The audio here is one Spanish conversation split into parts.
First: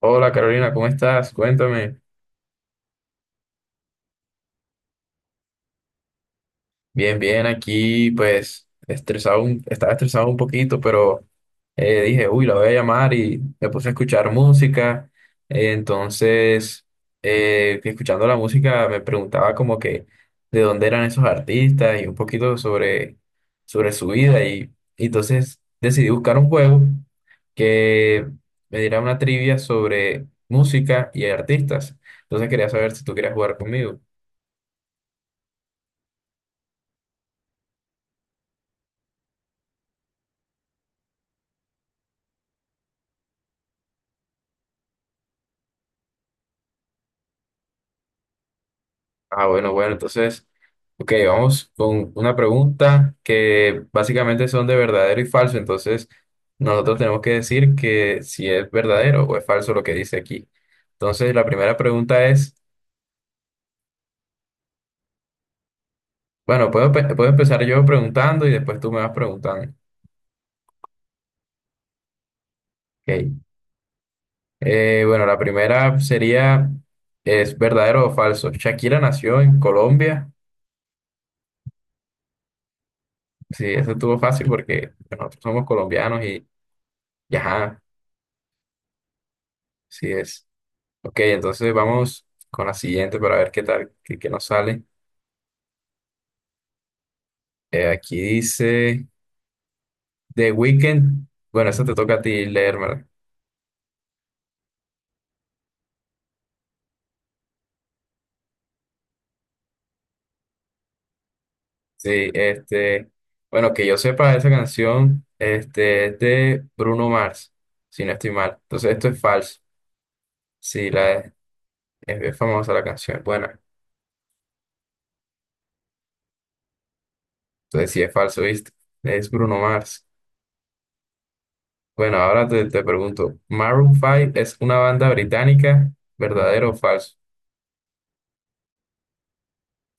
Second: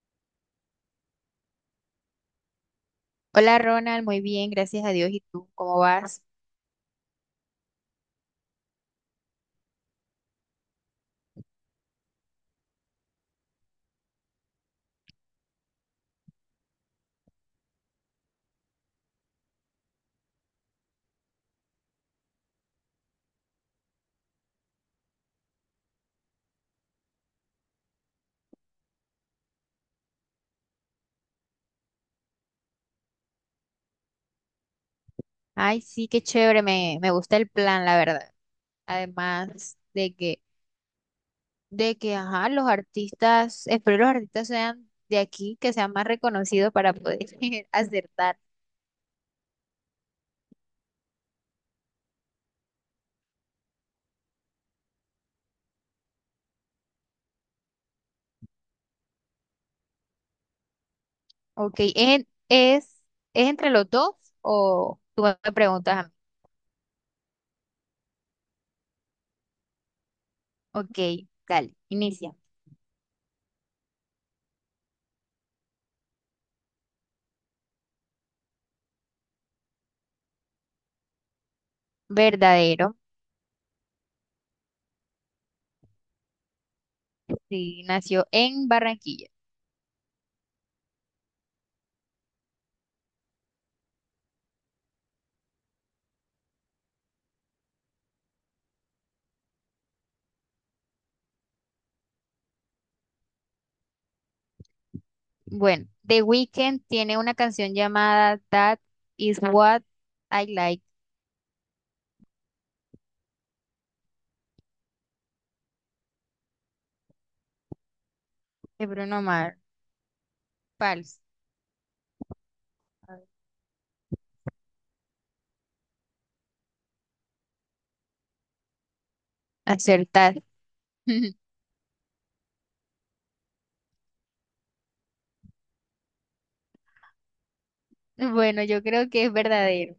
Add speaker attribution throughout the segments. Speaker 1: Hola Carolina, ¿cómo estás? Cuéntame.
Speaker 2: Hola Ronald, muy bien, gracias a Dios. ¿Y tú cómo vas?
Speaker 1: Bien, bien, aquí pues estresado, estaba estresado un poquito, pero dije, uy, la voy a llamar y me puse a escuchar música. Entonces, que escuchando la música me preguntaba como que de dónde eran esos artistas y un poquito sobre su vida. Y entonces decidí buscar un juego que me diera una trivia sobre música y artistas. Entonces quería saber si tú querías jugar conmigo.
Speaker 2: Ay, sí, qué chévere, me gusta el plan, la verdad. Además de que, ajá, espero los artistas sean de aquí, que sean más reconocidos para poder acertar.
Speaker 1: Ah, bueno, entonces, ok, vamos con una pregunta que básicamente son de verdadero y falso, entonces nosotros tenemos que decir que si es verdadero o es falso lo que dice aquí. Entonces, la
Speaker 2: Ok,
Speaker 1: primera pregunta
Speaker 2: ¿en-
Speaker 1: es,
Speaker 2: ¿es, es entre los dos o tú me preguntas a mí?
Speaker 1: bueno, puedo empezar yo preguntando y después tú me vas preguntando.
Speaker 2: Ok, dale, inicia.
Speaker 1: Ok, bueno, la primera sería, ¿es verdadero o falso? Shakira nació en Colombia,
Speaker 2: Verdadero,
Speaker 1: sí, eso estuvo fácil porque nosotros somos colombianos y ajá,
Speaker 2: sí, nació en Barranquilla.
Speaker 1: sí es. Ok, entonces vamos con la siguiente para ver qué tal, qué nos sale. Aquí dice The Weeknd. Bueno, esa te toca a ti leérmela.
Speaker 2: Bueno, The Weeknd tiene una canción llamada That Is What I Like
Speaker 1: Sí, este, bueno, que yo sepa, esa canción este, es de Bruno Mars, si no estoy mal.
Speaker 2: de
Speaker 1: Entonces esto es
Speaker 2: Bruno Mars.
Speaker 1: falso. Sí, la,
Speaker 2: Falso.
Speaker 1: es, es famosa la canción, es buena. Entonces sí es falso, ¿viste? Es Bruno Mars.
Speaker 2: Acertar.
Speaker 1: Bueno, ahora te pregunto, ¿Maroon 5 es una banda británica? ¿Verdadero o falso?
Speaker 2: Bueno, yo creo que es verdadero.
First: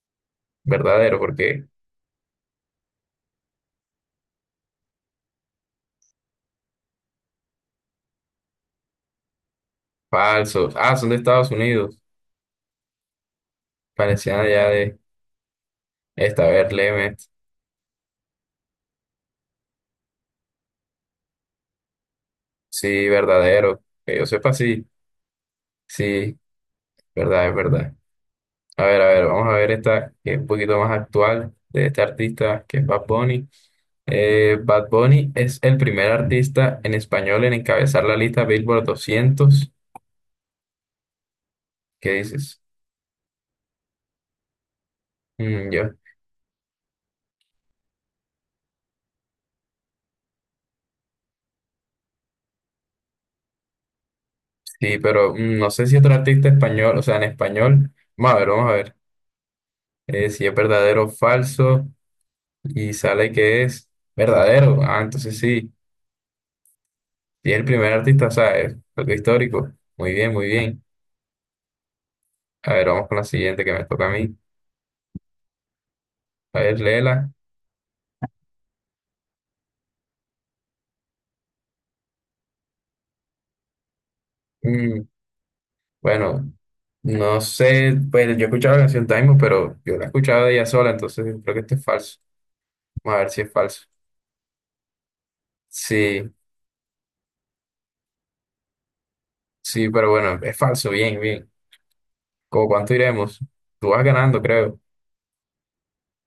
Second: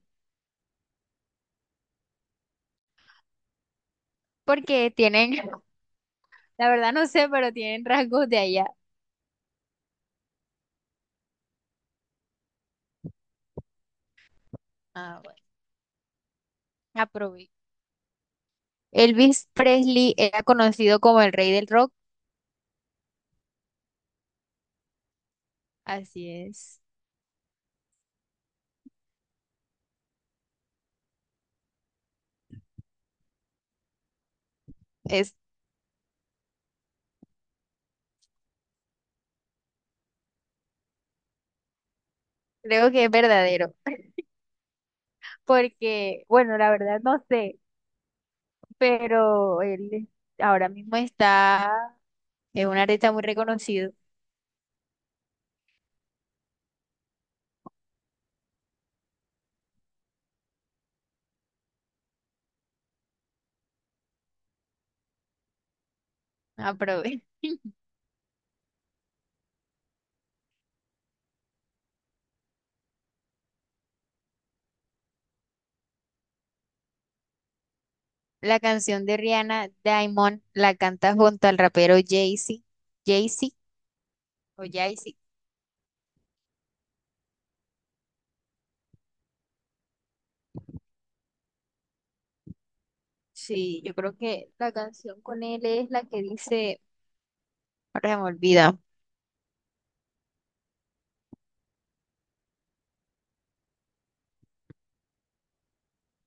Speaker 1: Verdadero, porque...
Speaker 2: Porque tienen, la verdad no sé, pero tienen rasgos de allá.
Speaker 1: Falsos. Ah, son de Estados Unidos. Parecían allá de
Speaker 2: Ah, bueno.
Speaker 1: esta, a ver, léeme.
Speaker 2: Aprobé. Elvis Presley era conocido como el rey del rock.
Speaker 1: Sí, verdadero. Que yo sepa, sí.
Speaker 2: Así
Speaker 1: Sí,
Speaker 2: es.
Speaker 1: verdad, es verdad. A ver, vamos a ver esta que es un poquito más actual de este artista que es Bad Bunny. Bad Bunny
Speaker 2: Es,
Speaker 1: es el primer artista en español en encabezar la lista Billboard 200. ¿Qué dices?
Speaker 2: creo que es verdadero.
Speaker 1: Mm, yo,
Speaker 2: Porque, bueno, la verdad no sé, pero él ahora mismo está, es un artista muy reconocido.
Speaker 1: sí, pero mm, no sé si otro artista español, o sea, en español. Vamos a ver, vamos a ver. Si es verdadero o falso. Y sale que es verdadero. Ah, entonces sí,
Speaker 2: Aprobé.
Speaker 1: y es el primer artista, o sea, es algo histórico. Muy bien, muy bien. A ver, vamos con la siguiente que me toca a mí. A ver, léela.
Speaker 2: La canción de Rihanna, Diamond, la canta junto al rapero Jay-Z. Jay-Z o
Speaker 1: Mm,
Speaker 2: Jay-Z.
Speaker 1: bueno, no sé, pues yo he escuchado la canción Taimo, pero yo la he escuchado de ella sola, entonces creo que esto es falso. Vamos a ver si es
Speaker 2: Sí,
Speaker 1: falso.
Speaker 2: yo creo que la canción con él es la que
Speaker 1: Sí,
Speaker 2: dice, ahora se me olvida.
Speaker 1: sí, pero bueno, es falso, bien, bien. ¿Cómo cuánto iremos? Tú vas ganando, creo.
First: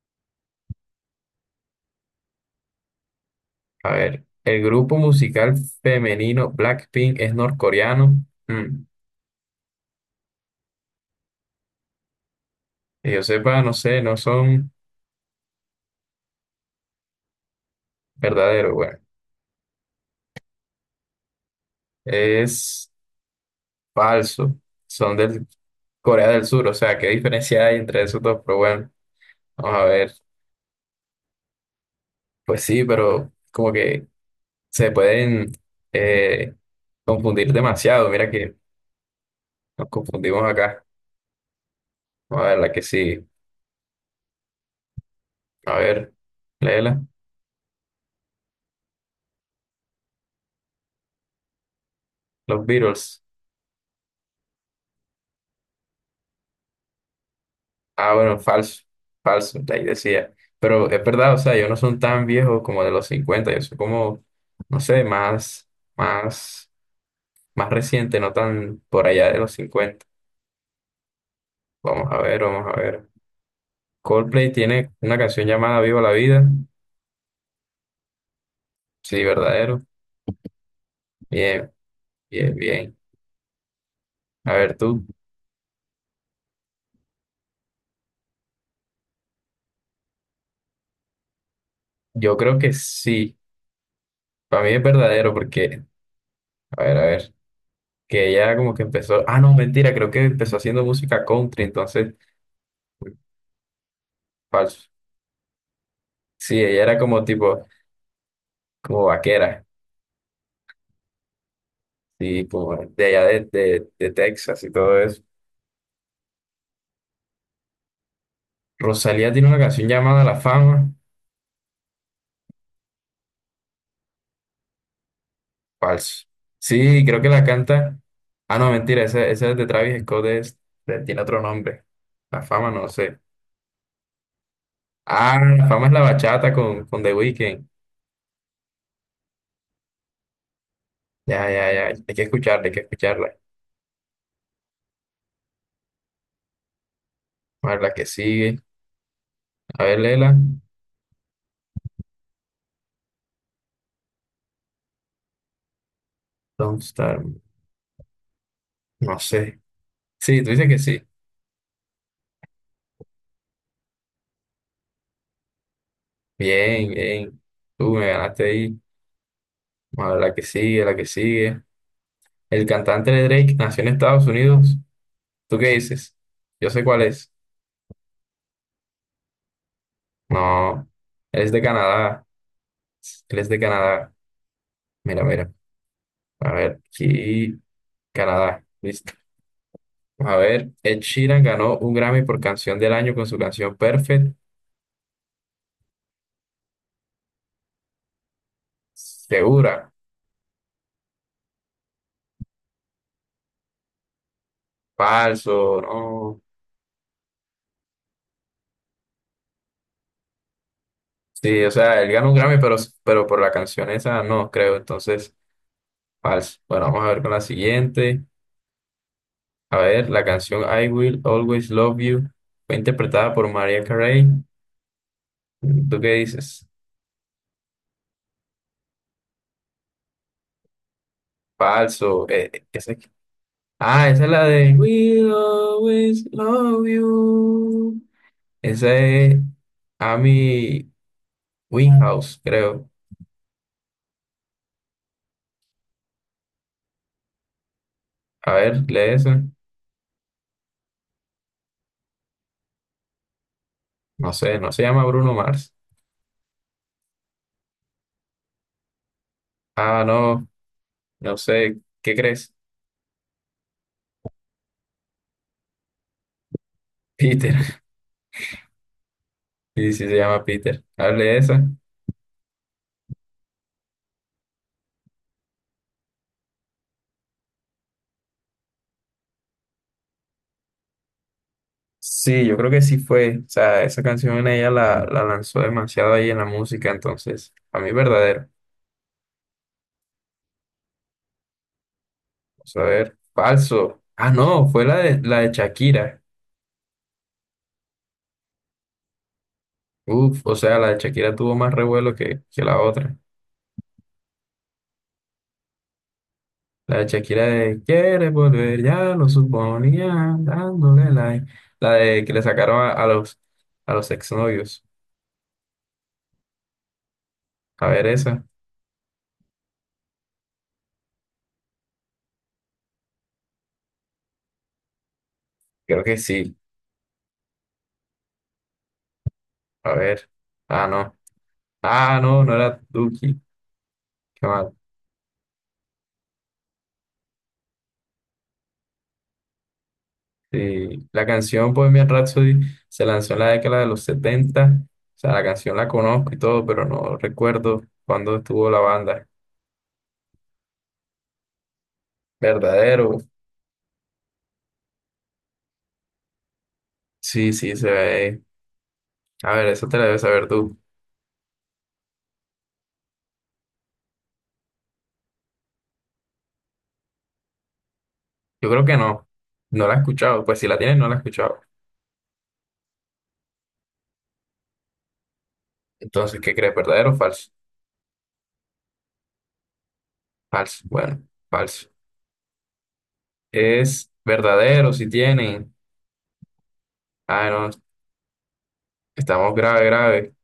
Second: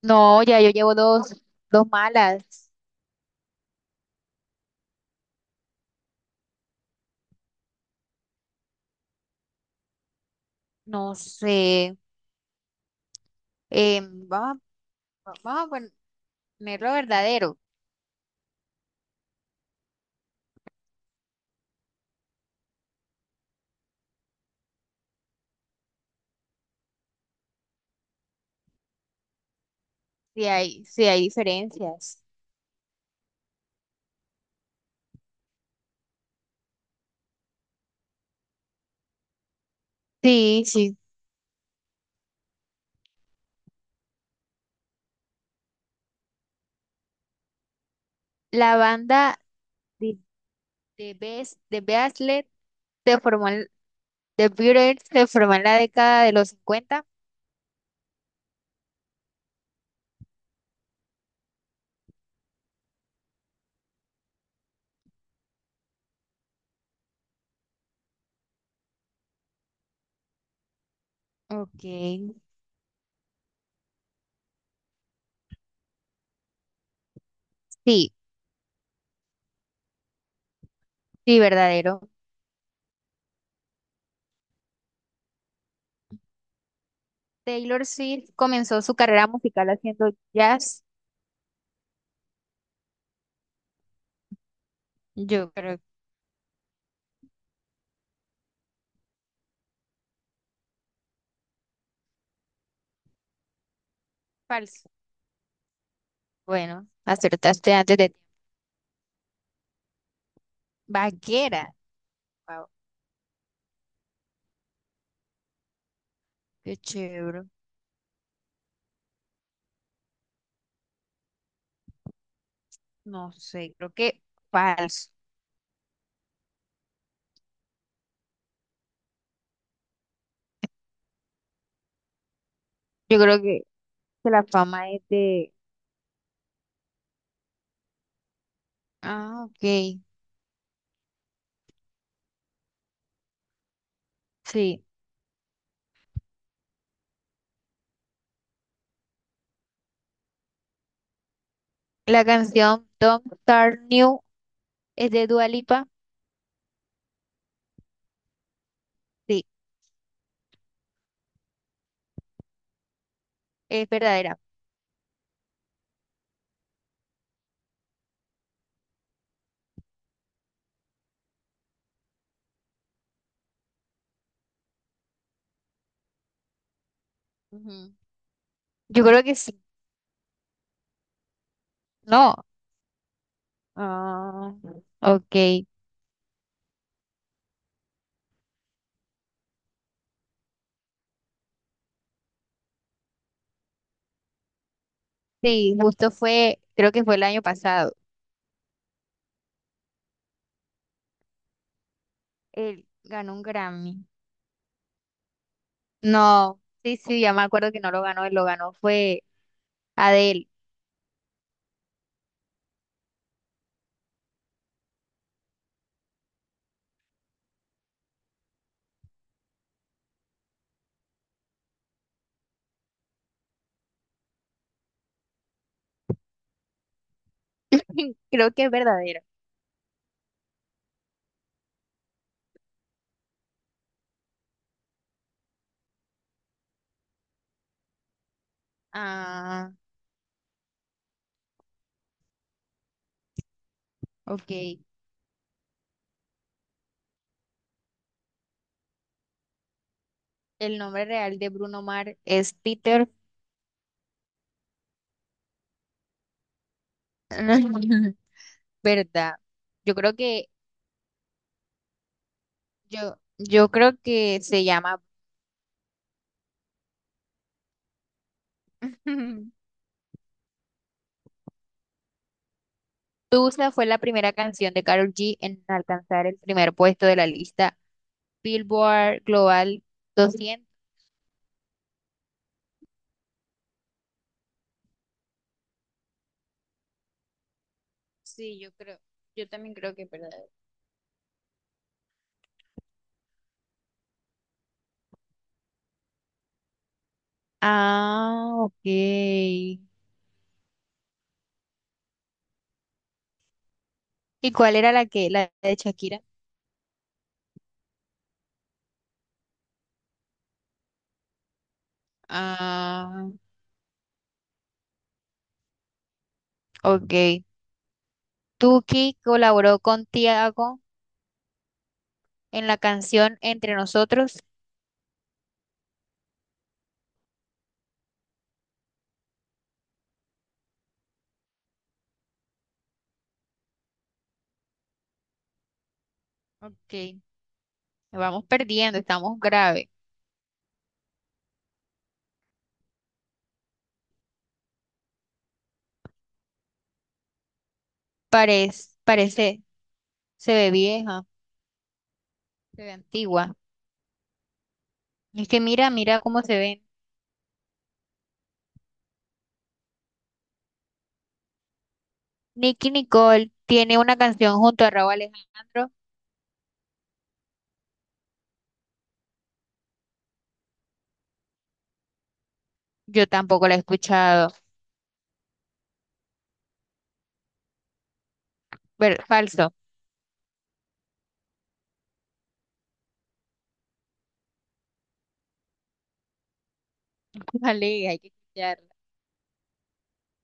Speaker 2: No, ya yo llevo dos malas.
Speaker 1: A ver, el grupo musical femenino Blackpink es norcoreano. Mm,
Speaker 2: No sé.
Speaker 1: que yo sepa, no
Speaker 2: Eh,
Speaker 1: sé, no
Speaker 2: vamos,
Speaker 1: son
Speaker 2: vamos a ponerlo verdadero,
Speaker 1: verdaderos, bueno, es falso, son del Corea del Sur, o sea, ¿qué diferencia hay entre esos dos? Pero bueno, vamos a ver,
Speaker 2: si hay diferencias.
Speaker 1: pues sí, pero como que se pueden eh, confundir demasiado, mira que nos confundimos
Speaker 2: Sí,
Speaker 1: acá,
Speaker 2: sí.
Speaker 1: vamos a ver la que sigue, a ver, léela,
Speaker 2: La banda de, de Bes- de Beastle
Speaker 1: los
Speaker 2: se
Speaker 1: Beatles,
Speaker 2: formó en- de Beatles se formó en la década de los 50.
Speaker 1: ah, bueno, falso, falso, ahí decía, pero es verdad, o sea, ellos no son tan viejos como de los 50 yo soy como, no sé, más. Más reciente, no tan por allá de los 50. Vamos a
Speaker 2: Ok.
Speaker 1: ver, vamos a ver. Coldplay tiene una canción llamada Viva la Vida.
Speaker 2: Sí,
Speaker 1: Sí, verdadero.
Speaker 2: sí,
Speaker 1: Bien,
Speaker 2: verdadero.
Speaker 1: bien, bien. A ver, tú,
Speaker 2: Taylor Swift comenzó su carrera musical haciendo jazz.
Speaker 1: yo creo que sí. Para mí es verdadero
Speaker 2: Yo creo que
Speaker 1: porque, a ver, que ella como que empezó, ah, no, mentira, creo que empezó haciendo música country, entonces, falso.
Speaker 2: falso.
Speaker 1: Sí, ella
Speaker 2: Bueno,
Speaker 1: era como tipo,
Speaker 2: acertaste antes de
Speaker 1: como vaquera,
Speaker 2: Vaquera.
Speaker 1: sí,
Speaker 2: Wow,
Speaker 1: como de allá de Texas y todo eso.
Speaker 2: qué chévere.
Speaker 1: Rosalía tiene una canción llamada La Fama.
Speaker 2: No sé, creo que falso.
Speaker 1: Falso. Sí, creo que la canta. Ah, no, mentira, esa es de Travis Scott, tiene otro nombre. La fama, no sé.
Speaker 2: Yo creo que la fama es
Speaker 1: Ah,
Speaker 2: de.
Speaker 1: la fama es la bachata con The Weeknd.
Speaker 2: Ah, ok.
Speaker 1: Ya, ya, ya. Hay que escucharla, hay que escucharla.
Speaker 2: Sí.
Speaker 1: A ver, la que sigue. A ver, Lela.
Speaker 2: La canción Don't Start New es de Dua Lipa.
Speaker 1: Don't Start Me. No
Speaker 2: Sí,
Speaker 1: sé. Sí, tú dices que sí.
Speaker 2: es verdadera.
Speaker 1: Bien, bien. Tú me ganaste ahí. A ver, la que sigue, la que sigue. El cantante de Drake nació en Estados Unidos. ¿Tú qué dices? Yo sé cuál es.
Speaker 2: Ujú. Yo creo que sí.
Speaker 1: No, él es de Canadá.
Speaker 2: No.
Speaker 1: Él es de Canadá.
Speaker 2: Ah,
Speaker 1: Mira, mira.
Speaker 2: ok.
Speaker 1: A ver, aquí, Canadá. Listo. A ver, Ed Sheeran ganó un Grammy por canción del año con su canción Perfect.
Speaker 2: Sí, justo fue, creo que fue el año pasado.
Speaker 1: Segura.
Speaker 2: Él ganó un Grammy.
Speaker 1: Falso, no.
Speaker 2: No, sí, sí, ya me acuerdo que no lo ganó, él lo ganó fue Adele.
Speaker 1: Sí, o sea, él ganó un Grammy, pero por la canción esa no, creo. Entonces, falso. Bueno, vamos a ver con la siguiente. A ver, la canción I Will Always Love You fue interpretada por Mariah Carey. ¿Tú qué dices?
Speaker 2: Creo que es verdadero.
Speaker 1: Falso. Esa... Ah, esa es la de We'll always love you. Esa es
Speaker 2: Ah,
Speaker 1: Amy Winehouse, creo.
Speaker 2: ok.
Speaker 1: A ver, lee esa.
Speaker 2: El nombre real de Bruno Mars es Peter.
Speaker 1: No sé, no se llama Bruno Mars.
Speaker 2: ¿Verdad? Yo
Speaker 1: Ah,
Speaker 2: creo
Speaker 1: no,
Speaker 2: que,
Speaker 1: no sé. ¿Qué crees?
Speaker 2: yo creo que se llama.
Speaker 1: Peter. Sí, sí se llama Peter. A ver, lee esa.
Speaker 2: Tusa fue la primera canción de Karol G en alcanzar el primer puesto de la lista Billboard Global 200.
Speaker 1: Sí, yo creo que sí fue. O sea, esa canción ella la lanzó demasiado ahí en la música, entonces, a mí verdadero.
Speaker 2: Sí, yo creo, yo también creo que es verdad.
Speaker 1: Vamos a ver, falso. Ah, no, fue la la de Shakira.
Speaker 2: Ah, ok. ¿Y
Speaker 1: Uf, o sea, la de Shakira tuvo más revuelo que la otra.
Speaker 2: cuál era la que, la de Shakira?
Speaker 1: La de Shakira de quiere volver, ya lo suponía, dándole like. La de que le sacaron
Speaker 2: Ah,
Speaker 1: a los exnovios.
Speaker 2: ok.
Speaker 1: A ver esa.
Speaker 2: Tuki colaboró con Tiago en la canción Entre Nosotros.
Speaker 1: Creo que sí. A ver. Ah, no. Ah, no era Duki. Qué mal.
Speaker 2: Ok, vamos perdiendo, estamos grave.
Speaker 1: Sí. La canción pues, Bohemian Rhapsody se lanzó en la década de los 70. O sea, la canción la conozco y todo, pero no recuerdo cuándo estuvo la
Speaker 2: Parece,
Speaker 1: banda.
Speaker 2: parece, se ve vieja, se ve
Speaker 1: Verdadero.
Speaker 2: antigua. Es que mira, mira cómo se ven.
Speaker 1: Sí, sí, se ve. A ver, eso te la debes saber tú.
Speaker 2: Nicki Nicole tiene una canción junto a Raúl Alejandro.
Speaker 1: Yo creo que no. No la he escuchado. Pues si la tienes, no la he escuchado.
Speaker 2: Yo tampoco la he escuchado.
Speaker 1: Entonces, ¿qué crees? ¿Verdadero o falso?
Speaker 2: Ver- falso.
Speaker 1: Falso. Bueno, falso. Es verdadero si tienen. Ah, no.
Speaker 2: Vale, hay que escucharla.
Speaker 1: Estamos grave, grave.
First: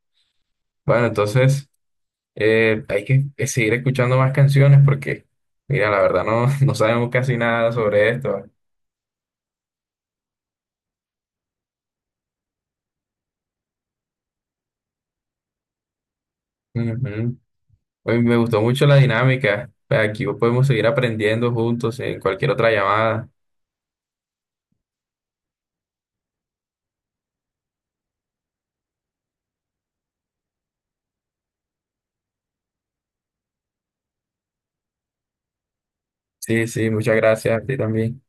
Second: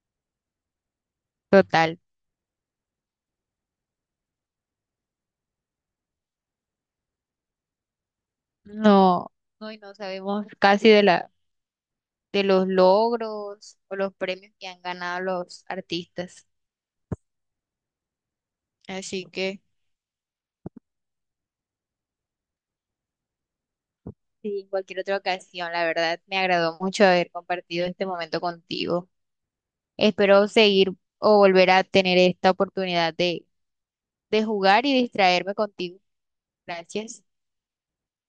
Speaker 1: Bueno, entonces
Speaker 2: Total.
Speaker 1: hay que seguir escuchando más canciones porque, mira, la verdad no, no sabemos casi nada sobre esto.
Speaker 2: No, no, y no sabemos casi de los logros o los premios que han ganado los artistas.
Speaker 1: Ujú. Oye, me gustó mucho la
Speaker 2: Así que
Speaker 1: dinámica. Pues, aquí podemos seguir aprendiendo juntos en cualquier otra llamada.
Speaker 2: sí, en cualquier otra ocasión, la verdad, me agradó mucho haber compartido este momento contigo. Espero seguir o volver a tener esta oportunidad de, jugar y distraerme contigo.
Speaker 1: Sí, sí, muchas
Speaker 2: Gracias.
Speaker 1: gracias a ti también.